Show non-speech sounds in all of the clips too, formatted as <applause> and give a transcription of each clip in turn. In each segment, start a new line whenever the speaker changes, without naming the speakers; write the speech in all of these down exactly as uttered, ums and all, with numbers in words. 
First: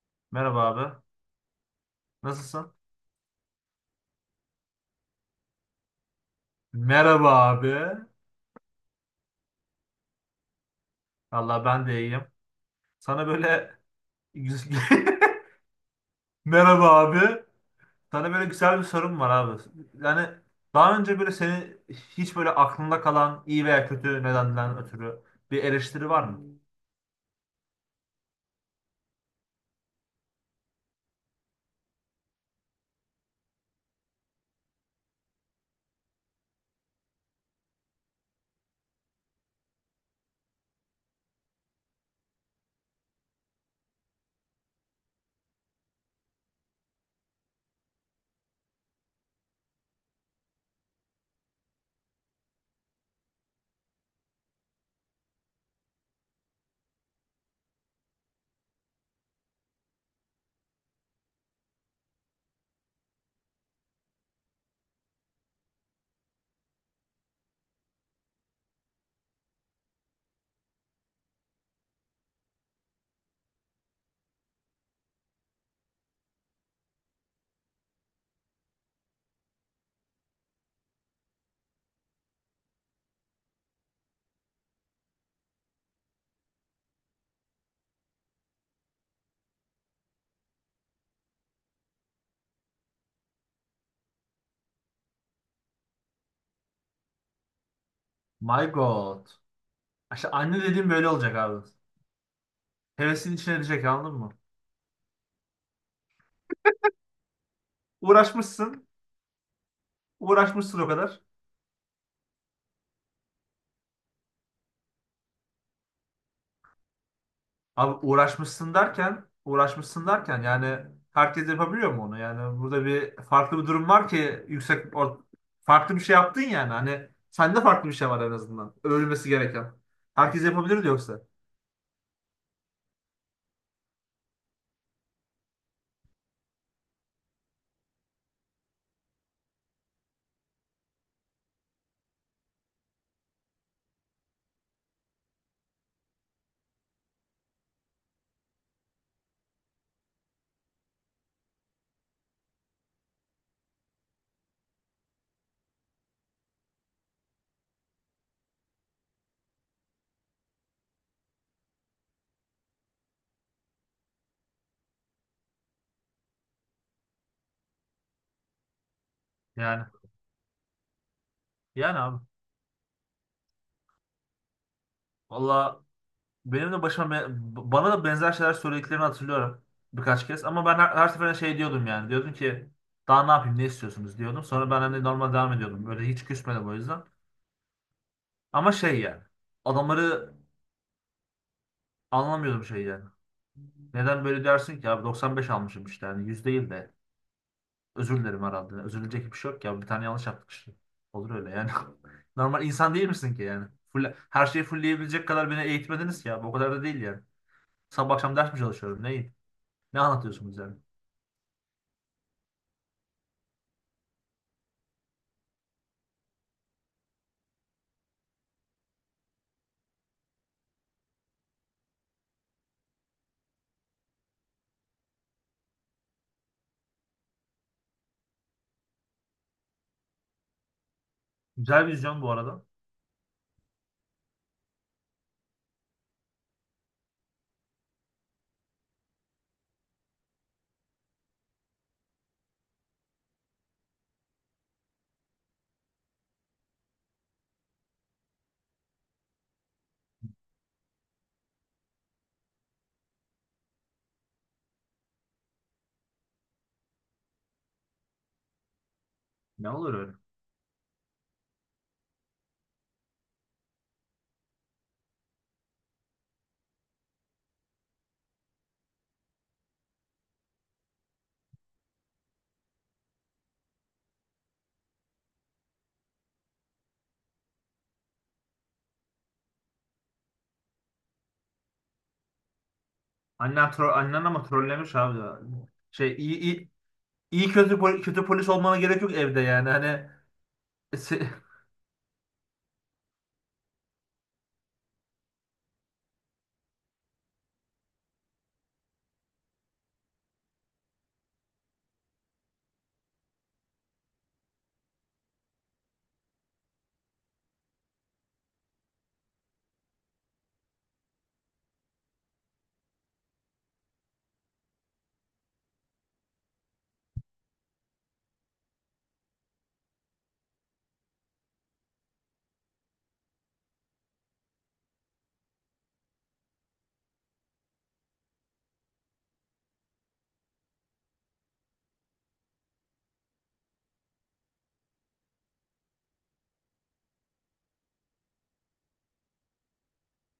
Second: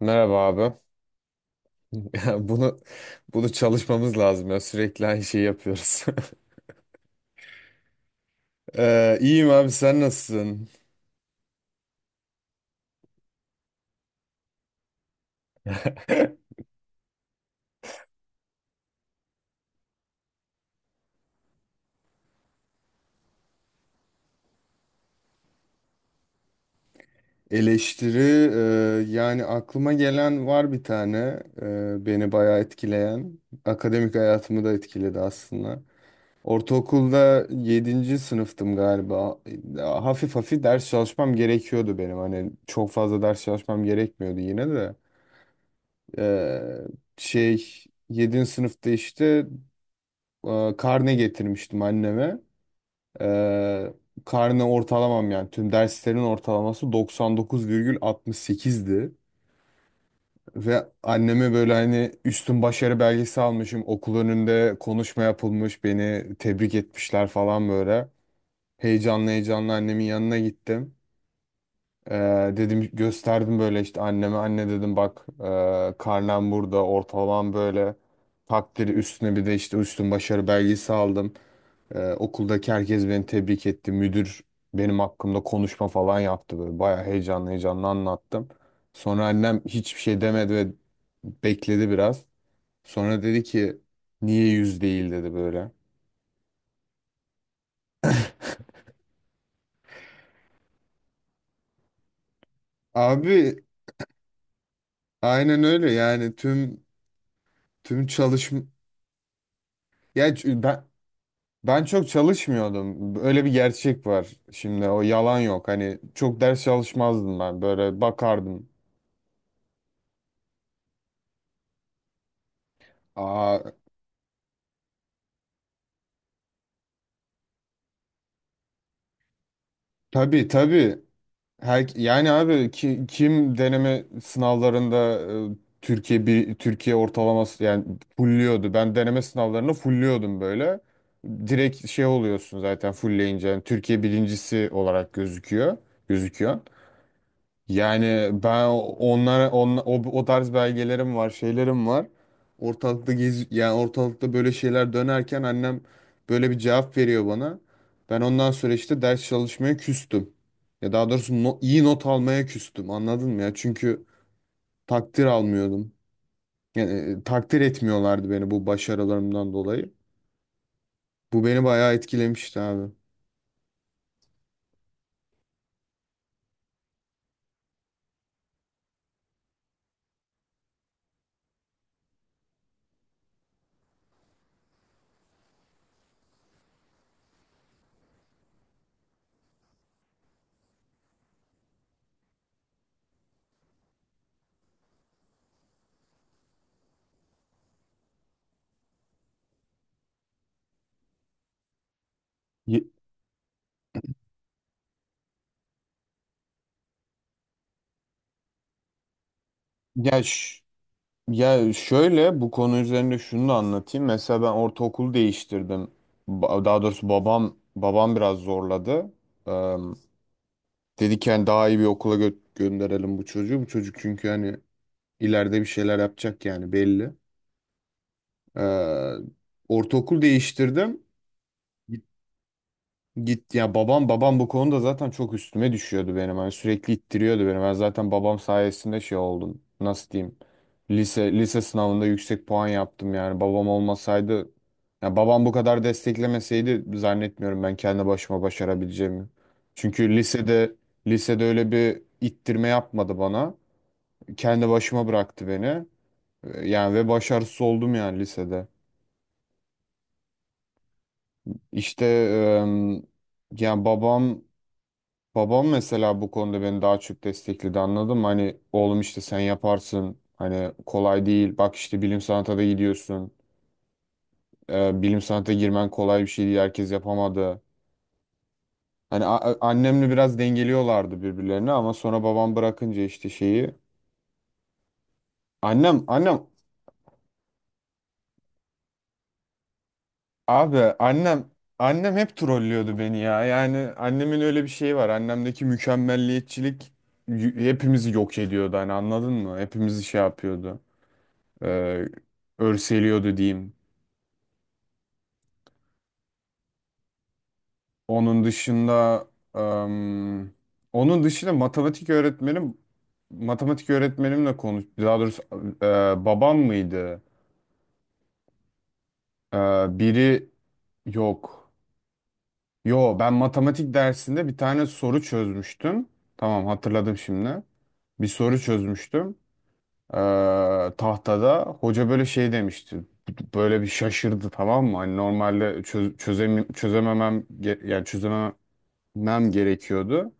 Merhaba
Merhaba
abi. <laughs>
abi.
Ya
Nasılsın?
bunu bunu çalışmamız lazım ya. Sürekli aynı şeyi yapıyoruz.
Merhaba abi.
<laughs> ee, iyiyim abi, sen nasılsın?
Allah ben de iyiyim. Sana böyle <laughs>
<laughs>
merhaba abi. Sana böyle güzel bir sorum var abi. Yani daha önce böyle seni hiç böyle aklında kalan iyi veya kötü nedenden ötürü bir eleştiri var mı?
Eleştiri, e, yani aklıma gelen var bir tane, e, beni bayağı etkileyen. Akademik hayatımı da etkiledi aslında. Ortaokulda yedinci sınıftım galiba. Hafif hafif ders çalışmam gerekiyordu benim. Hani çok fazla ders çalışmam gerekmiyordu yine de. Ee, Şey, yedinci sınıfta işte e, karne getirmiştim anneme. E, Karne ortalamam, yani tüm derslerin ortalaması doksan dokuz virgül altmış sekizdi. Ve anneme böyle, hani, üstün başarı belgesi almışım. Okul önünde konuşma yapılmış. Beni tebrik etmişler falan böyle. Heyecanlı heyecanlı annemin yanına gittim. E, Dedim, gösterdim böyle işte anneme. Anne dedim, bak, e, karnem burada, ortalamam böyle. Takdiri üstüne bir de işte üstün başarı belgesi aldım. Ee, okuldaki herkes beni tebrik etti. Müdür benim hakkımda konuşma falan yaptı böyle. Bayağı heyecanlı heyecanlı anlattım. Sonra annem hiçbir şey demedi ve bekledi biraz. Sonra dedi ki, niye yüz değil dedi böyle.
My God. İşte anne dediğim böyle olacak abi. Hevesin içine
Abi
edecek anladın mı?
aynen öyle, yani tüm tüm çalışma,
Uğraşmışsın.
ya ç-
Uğraşmışsın
ben
o kadar.
ben çok çalışmıyordum. Öyle bir gerçek var. Şimdi o yalan yok. Hani çok ders çalışmazdım ben. Böyle
Abi
bakardım.
uğraşmışsın derken, uğraşmışsın derken, yani herkes yapabiliyor mu onu? Yani burada bir farklı
Aa
bir durum var ki yüksek or- farklı bir şey yaptın yani. Hani sende farklı bir şey var, en azından övülmesi gereken. Herkes
tabii
yapabilirdi
tabii.
yoksa.
Her, yani abi ki, kim deneme sınavlarında e, Türkiye, bir Türkiye ortalaması yani fulluyordu. Ben deneme sınavlarını fulluyordum böyle. Direkt şey oluyorsun zaten fullleyince, yani Türkiye birincisi olarak gözüküyor. Gözüküyor. Yani ben onlara on, o, o tarz belgelerim var, şeylerim var. Ortalıkta gez, yani ortalıkta böyle şeyler dönerken annem böyle bir cevap veriyor bana. Ben ondan sonra işte ders çalışmaya küstüm. Ya, daha doğrusu no- iyi not almaya küstüm. Anladın mı ya? Çünkü takdir almıyordum. Yani, e, takdir etmiyorlardı beni bu başarılarımdan
Yani.
dolayı. Bu beni bayağı
Yani abi.
etkilemişti abi.
Valla benim de başıma be- bana da benzer şeyler söylediklerini hatırlıyorum birkaç kez. Ama ben her, her seferinde şey diyordum yani. Diyordum ki daha ne yapayım, ne istiyorsunuz diyordum. Sonra ben hani normal devam ediyordum. Böyle hiç küsmedim o yüzden. Ama şey yani. Adamları anlamıyordum şeyi yani. Neden böyle dersin ki abi, doksan beş almışım işte, yani yüz değil de özür dilerim herhalde. Özürülecek bir şey yok ya, bir tane yanlış yaptık işte. Olur öyle yani. <laughs> Normal
Ye-
insan değil misin ki yani? Full, her şeyi fullleyebilecek kadar beni eğitmediniz ki abi, o kadar da değil yani. Sabah akşam ders mi çalışıyorum neyin? Ne
Ya,
anlatıyorsunuz
ş-
yani?
Ya şöyle, bu konu üzerinde şunu da anlatayım. Mesela ben ortaokul değiştirdim. Ba- Daha doğrusu babam babam biraz zorladı. Eee Dedi ki hani daha iyi bir okula gö- gönderelim bu çocuğu. Bu çocuk çünkü hani ileride bir şeyler yapacak, yani belli. Eee Ortaokul değiştirdim.
Güzel vizyon bu arada.
Git ya babam babam bu konuda zaten çok üstüme düşüyordu benim. Hani sürekli ittiriyordu beni. Ben zaten babam sayesinde şey oldum. Nasıl diyeyim? Lise lise sınavında yüksek puan yaptım yani. Babam olmasaydı, ya babam bu kadar desteklemeseydi, zannetmiyorum ben kendi başıma başarabileceğimi. Çünkü lisede lisede öyle bir ittirme yapmadı bana. Kendi başıma bıraktı beni. Ee, Yani ve başarısız oldum yani lisede.
Ne olur öyle.
İşte, em, yani babam Babam mesela bu konuda beni daha çok destekledi, anladın mı? Hani, oğlum işte sen yaparsın. Hani kolay değil. Bak işte, bilim sanata da gidiyorsun. Ee, bilim sanata girmen kolay bir şey değil. Herkes yapamadı. Hani a- a- annemle biraz dengeliyorlardı birbirlerini, ama sonra babam bırakınca işte
Annen,
şeyi.
tro annen ama trollemiş abi, ya.
Annem,
Şey iyi,
annem,
iyi, iyi kötü, pol- kötü polis olmana gerek yok evde yani. Hani
abi
<laughs> se-
annem, annem hep trollüyordu beni ya. Yani annemin öyle bir şeyi var. Annemdeki mükemmelliyetçilik y- hepimizi yok ediyordu. Hani, anladın mı? Hepimizi şey yapıyordu. e, Örseliyordu diyeyim. Onun dışında, em, onun dışında matematik öğretmenim, matematik öğretmenimle konuş, daha doğrusu e, babam mıydı? E, Biri, yok. Yo, ben matematik dersinde bir tane soru çözmüştüm. Tamam, hatırladım şimdi. Bir soru çözmüştüm. E, Tahtada hoca böyle şey demişti. Böyle bir şaşırdı, tamam mı? Hani normalde çöz, çözemem, çözememem ge- yani çözemem mem gerekiyordu.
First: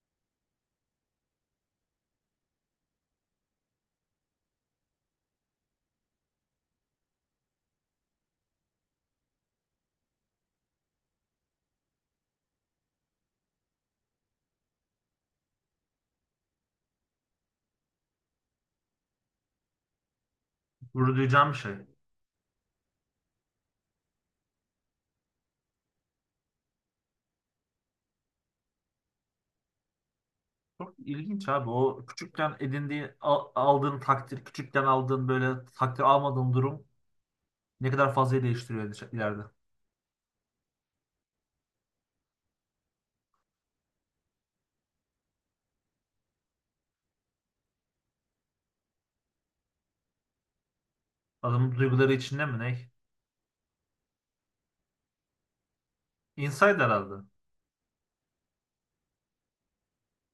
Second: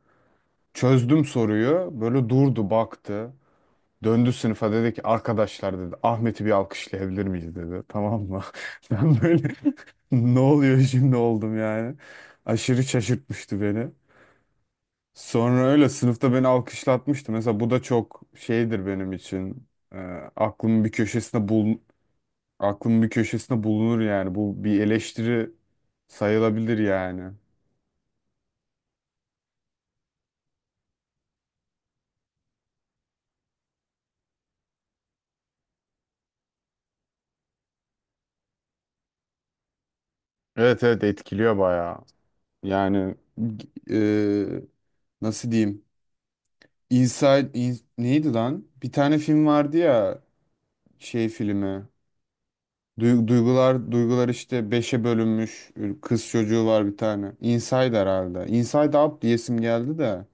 Çözdüm soruyu. Böyle durdu, baktı. Döndü sınıfa dedi ki, arkadaşlar dedi, Ahmet'i bir alkışlayabilir miyiz dedi. Tamam mı? <laughs> Ben böyle <laughs> ne oluyor şimdi oldum yani. Aşırı şaşırtmıştı beni. Sonra öyle sınıfta beni alkışlatmıştı. Mesela bu da çok şeydir benim için. Ee, aklımın bir
gurur
köşesinde
duyacağım bir şey.
bul Aklımın bir köşesinde bulunur yani. Bu bir eleştiri sayılabilir yani.
Çok ilginç abi, o küçükken edindiğin al- aldığın takdir, küçükken aldığın böyle takdir almadığın durum ne kadar fazla değiştiriyor ileride. İleride.
Evet, evet, etkiliyor bayağı. Yani, e, nasıl diyeyim? Inside in- neydi lan? Bir tane film vardı ya, şey
Adamın
filmi.
duyguları içinde mi ne?
Duy- Duygular duygular işte beşe bölünmüş. Kız çocuğu
Inside
var bir
herhalde.
tane. Inside herhalde. Inside Out diyesim geldi de.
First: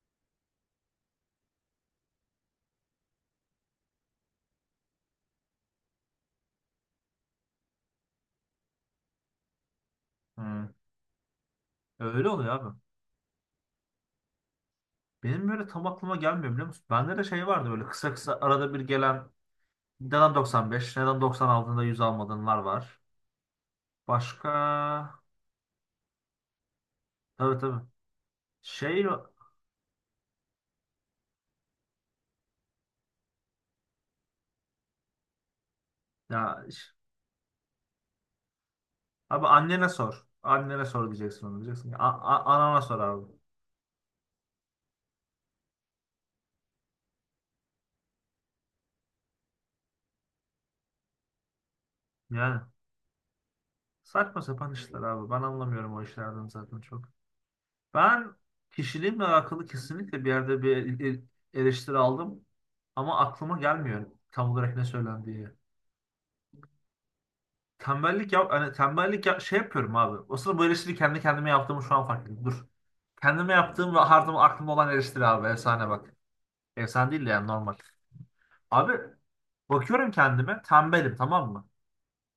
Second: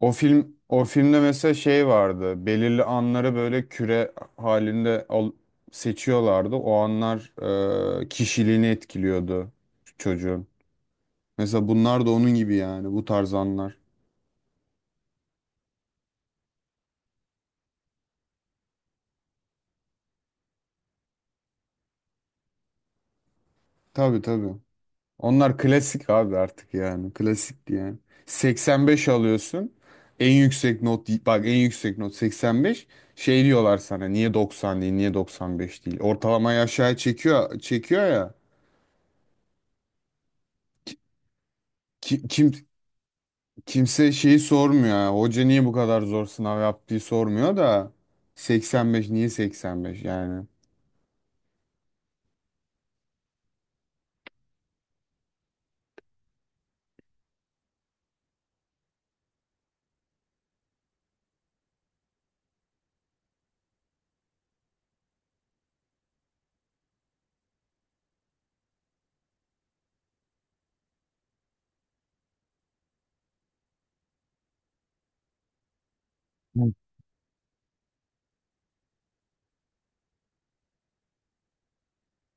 O film o filmde mesela şey vardı. Belirli anları böyle küre halinde al- seçiyorlardı. O anlar e, kişiliğini etkiliyordu çocuğun.
Hı.
Mesela bunlar da
Öyle
onun
oluyor
gibi,
abi.
yani bu tarz anlar.
Benim böyle tam aklıma gelmiyor, biliyor musun? Bende de şey vardı, böyle kısa kısa arada bir gelen neden doksan beş, neden doksan aldığında yüz almadığınlar var.
Tabii, tabii.
Başka
Onlar klasik abi artık yani.
tabii,
Klasik
tabii.
yani.
Şey
seksen beş alıyorsun. En yüksek not, bak, en yüksek not seksen beş. Şey diyorlar sana, niye doksan değil, niye doksan beş değil. Ortalamayı
ya ş-
aşağı çekiyor çekiyor ya.
abi annene sor. Annene sor diyeceksin, onu diyeceksin. A-
Ki-
a-
Kim,
anana sor abi.
kimse şeyi sormuyor ya. Hoca niye bu kadar zor sınav yaptığı sormuyor da, seksen beş niye seksen beş yani.
Yani. Saçma sapan işler abi. Ben anlamıyorum o işlerden zaten çok. Ben kişiliğimle alakalı kesinlikle bir yerde bir e- eleştiri aldım. Ama aklıma gelmiyor tam olarak ne söylendiği. Tembellik yap, hani tembellik yap- şey yapıyorum abi. Aslında bu eleştiri kendi kendime yaptığımı şu an fark ettim. Dur. Kendime yaptığım ve hardım, aklımda olan eleştiri abi. Efsane bak.
Evet.
Efsane değil de yani normal. Abi bakıyorum kendime, tembelim tamam mı?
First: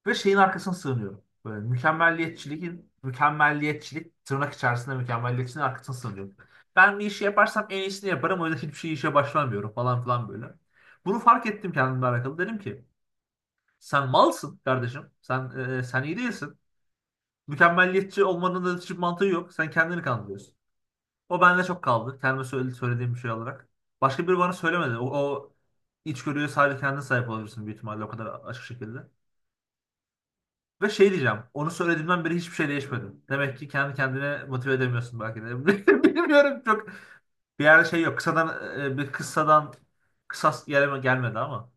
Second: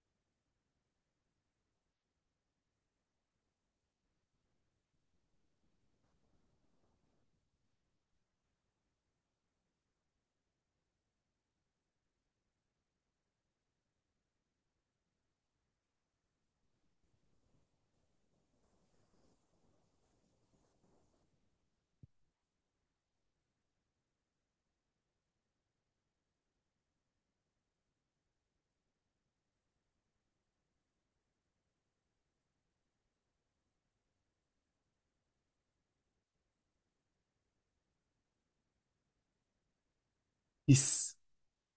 Ve şeyin arkasına sığınıyorum. Böyle mükemmelliyetçiliğin, mükemmelliyetçilik tırnak içerisinde mükemmelliyetçiliğin arkasına sığınıyorum. Ben bir işi yaparsam en iyisini yaparım, o yüzden hiçbir şey işe başlamıyorum falan filan böyle. Bunu fark ettim kendimle alakalı. Dedim ki sen malsın kardeşim. Sen e, sen iyi değilsin. Mükemmelliyetçi olmanın da hiçbir mantığı yok. Sen kendini kandırıyorsun. O bende çok kaldı. Kendime söyle- söylediğim bir şey olarak. Başka biri bana söylemedi. O, o içgörüye sadece kendin sahip olabilirsin büyük ihtimalle, o kadar açık şekilde. Ve şey diyeceğim. Onu söylediğimden beri hiçbir şey değişmedim. Demek ki kendi kendine motive edemiyorsun belki de. <laughs> Bilmiyorum çok. Bir yerde şey yok. Kısadan e, bir kıssadan kısas yerime
His
gelmedi ama.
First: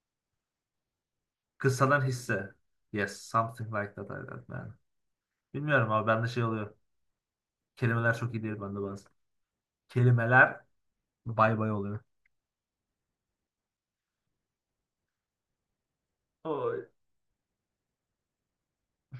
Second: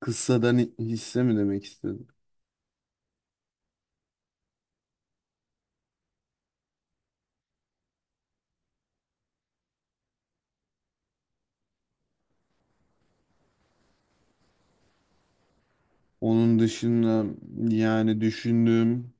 Kıssadan hisse mi demek
Kıssadan
istedim?
hisse. Yes. Something like that. I don't know. Bilmiyorum abi, bende şey oluyor. Kelimeler çok iyi değil bende bazen. Kelimeler bay bay oluyor.
Onun
Oy.
dışında, yani düşündüm.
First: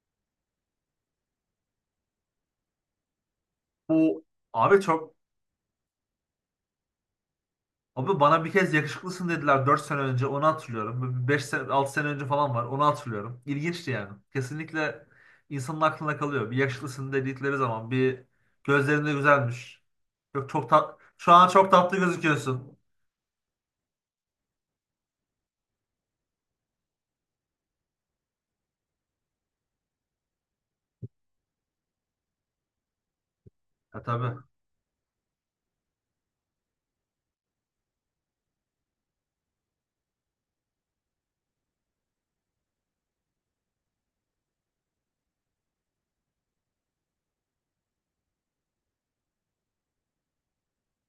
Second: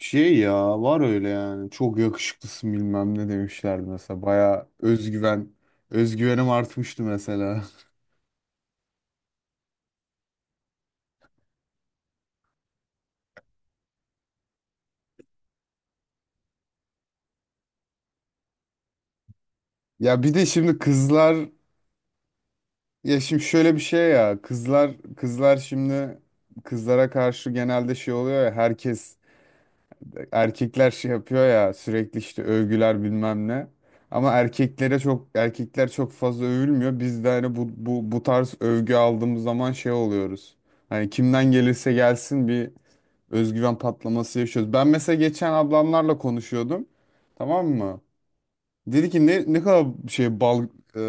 Şey ya, var öyle yani, çok yakışıklısın bilmem ne demişlerdi mesela,
Bu
baya
abi çok.
özgüven özgüvenim artmıştı mesela. <laughs>
Abi bana bir kez yakışıklısın dediler dört sene önce, onu hatırlıyorum. Beş sene altı sene önce falan var, onu hatırlıyorum. İlginçti yani. Kesinlikle insanın aklına kalıyor. Bir yakışıklısın dedikleri zaman, bir gözlerinde güzelmiş.
Ya bir de
Yok çok
şimdi
tat, şu
kızlar,
an çok tatlı gözüküyorsun.
ya şimdi şöyle bir şey, ya kızlar kızlar şimdi, kızlara karşı genelde şey oluyor ya, herkes, erkekler şey yapıyor ya, sürekli işte övgüler bilmem ne.
Ya
Ama
tabii.
erkeklere çok, erkekler çok fazla övülmüyor. Biz de hani bu bu bu tarz övgü aldığımız zaman şey oluyoruz. Hani kimden gelirse gelsin bir özgüven patlaması yaşıyoruz. Ben mesela geçen ablamlarla konuşuyordum. Tamam mı? Dedi ki ne ne kadar şey bal e,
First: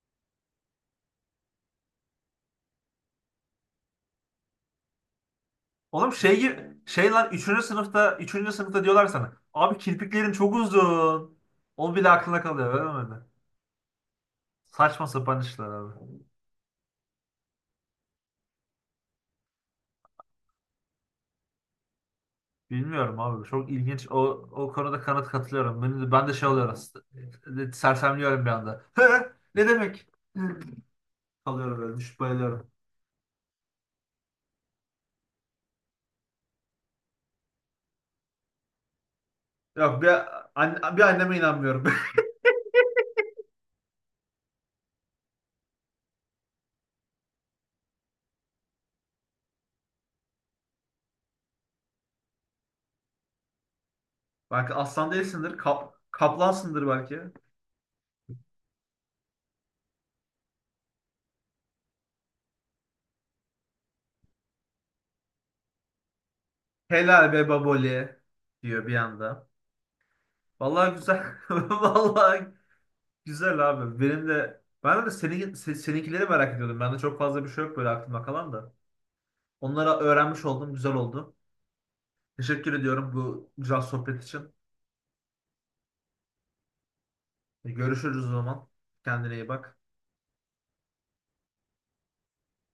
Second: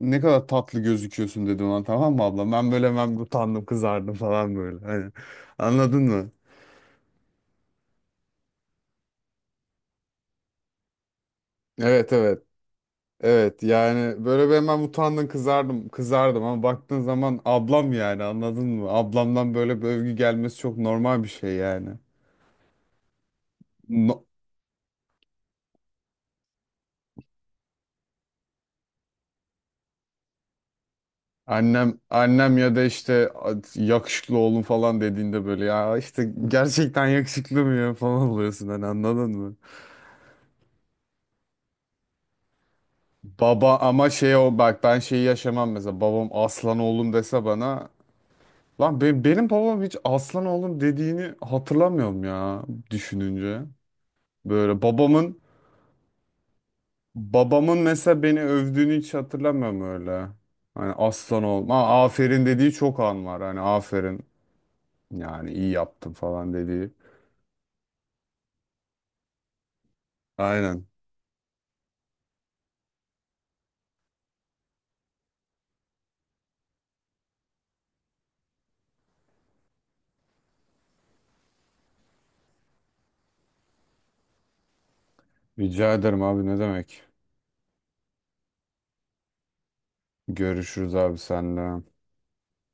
ne kadar tatlı gözüküyorsun dedi ona, tamam mı abla? Ben böyle hemen utandım, kızardım falan böyle. Hani, anladın
Oğlum
mı?
şey gibi şey lan üçüncü sınıfta, üçüncü sınıfta diyorlar sana. Abi kirpiklerin çok uzun. O bile
Evet,
aklına
evet.
kalıyor öyle mi?
Evet, yani böyle ben hemen
Saçma
utandım,
sapan işler
kızardım
abi.
kızardım, ama baktığın zaman ablam yani, anladın mı? Ablamdan böyle bir övgü gelmesi çok normal bir şey yani.
Bilmiyorum abi. Çok ilginç. O,
No-
o konuda kanıt katılıyorum. Ben de, ben de şey oluyorum. s- Sersemliyorum bir anda. Hı. Ne demek? Hı. Kalıyorum böyle.
Annem
Düşüp
annem
bayılıyorum.
ya da işte yakışıklı oğlum falan dediğinde böyle, ya işte gerçekten yakışıklı mı ya falan oluyorsun, hani anladın mı?
Yok bir, an bir anneme inanmıyorum.
Baba, ama şey, o bak, ben şeyi yaşamam mesela, babam aslan oğlum dese bana. Lan be- benim babam hiç aslan oğlum dediğini hatırlamıyorum ya, düşününce.
<laughs> Belki
Böyle
aslan
babamın
değilsindir. Kap, kaplansındır belki.
babamın mesela beni övdüğünü hiç hatırlamıyorum öyle. Hani aslan oğlum ha, aferin dediği çok an var, hani aferin, yani iyi yaptın falan dediği.
Helal be baboli diyor bir anda.
Aynen.
Vallahi güzel. <laughs> Vallahi güzel abi. Benim de ben de senin, se- seninkileri merak ediyordum. Bende çok fazla bir şey yok böyle aklımda kalan da. Onlara öğrenmiş oldum. Güzel oldu. Teşekkür ediyorum bu güzel sohbet için.
Rica ederim abi, ne demek.
E, Görüşürüz o zaman. Kendine iyi bak.
Görüşürüz abi, senle.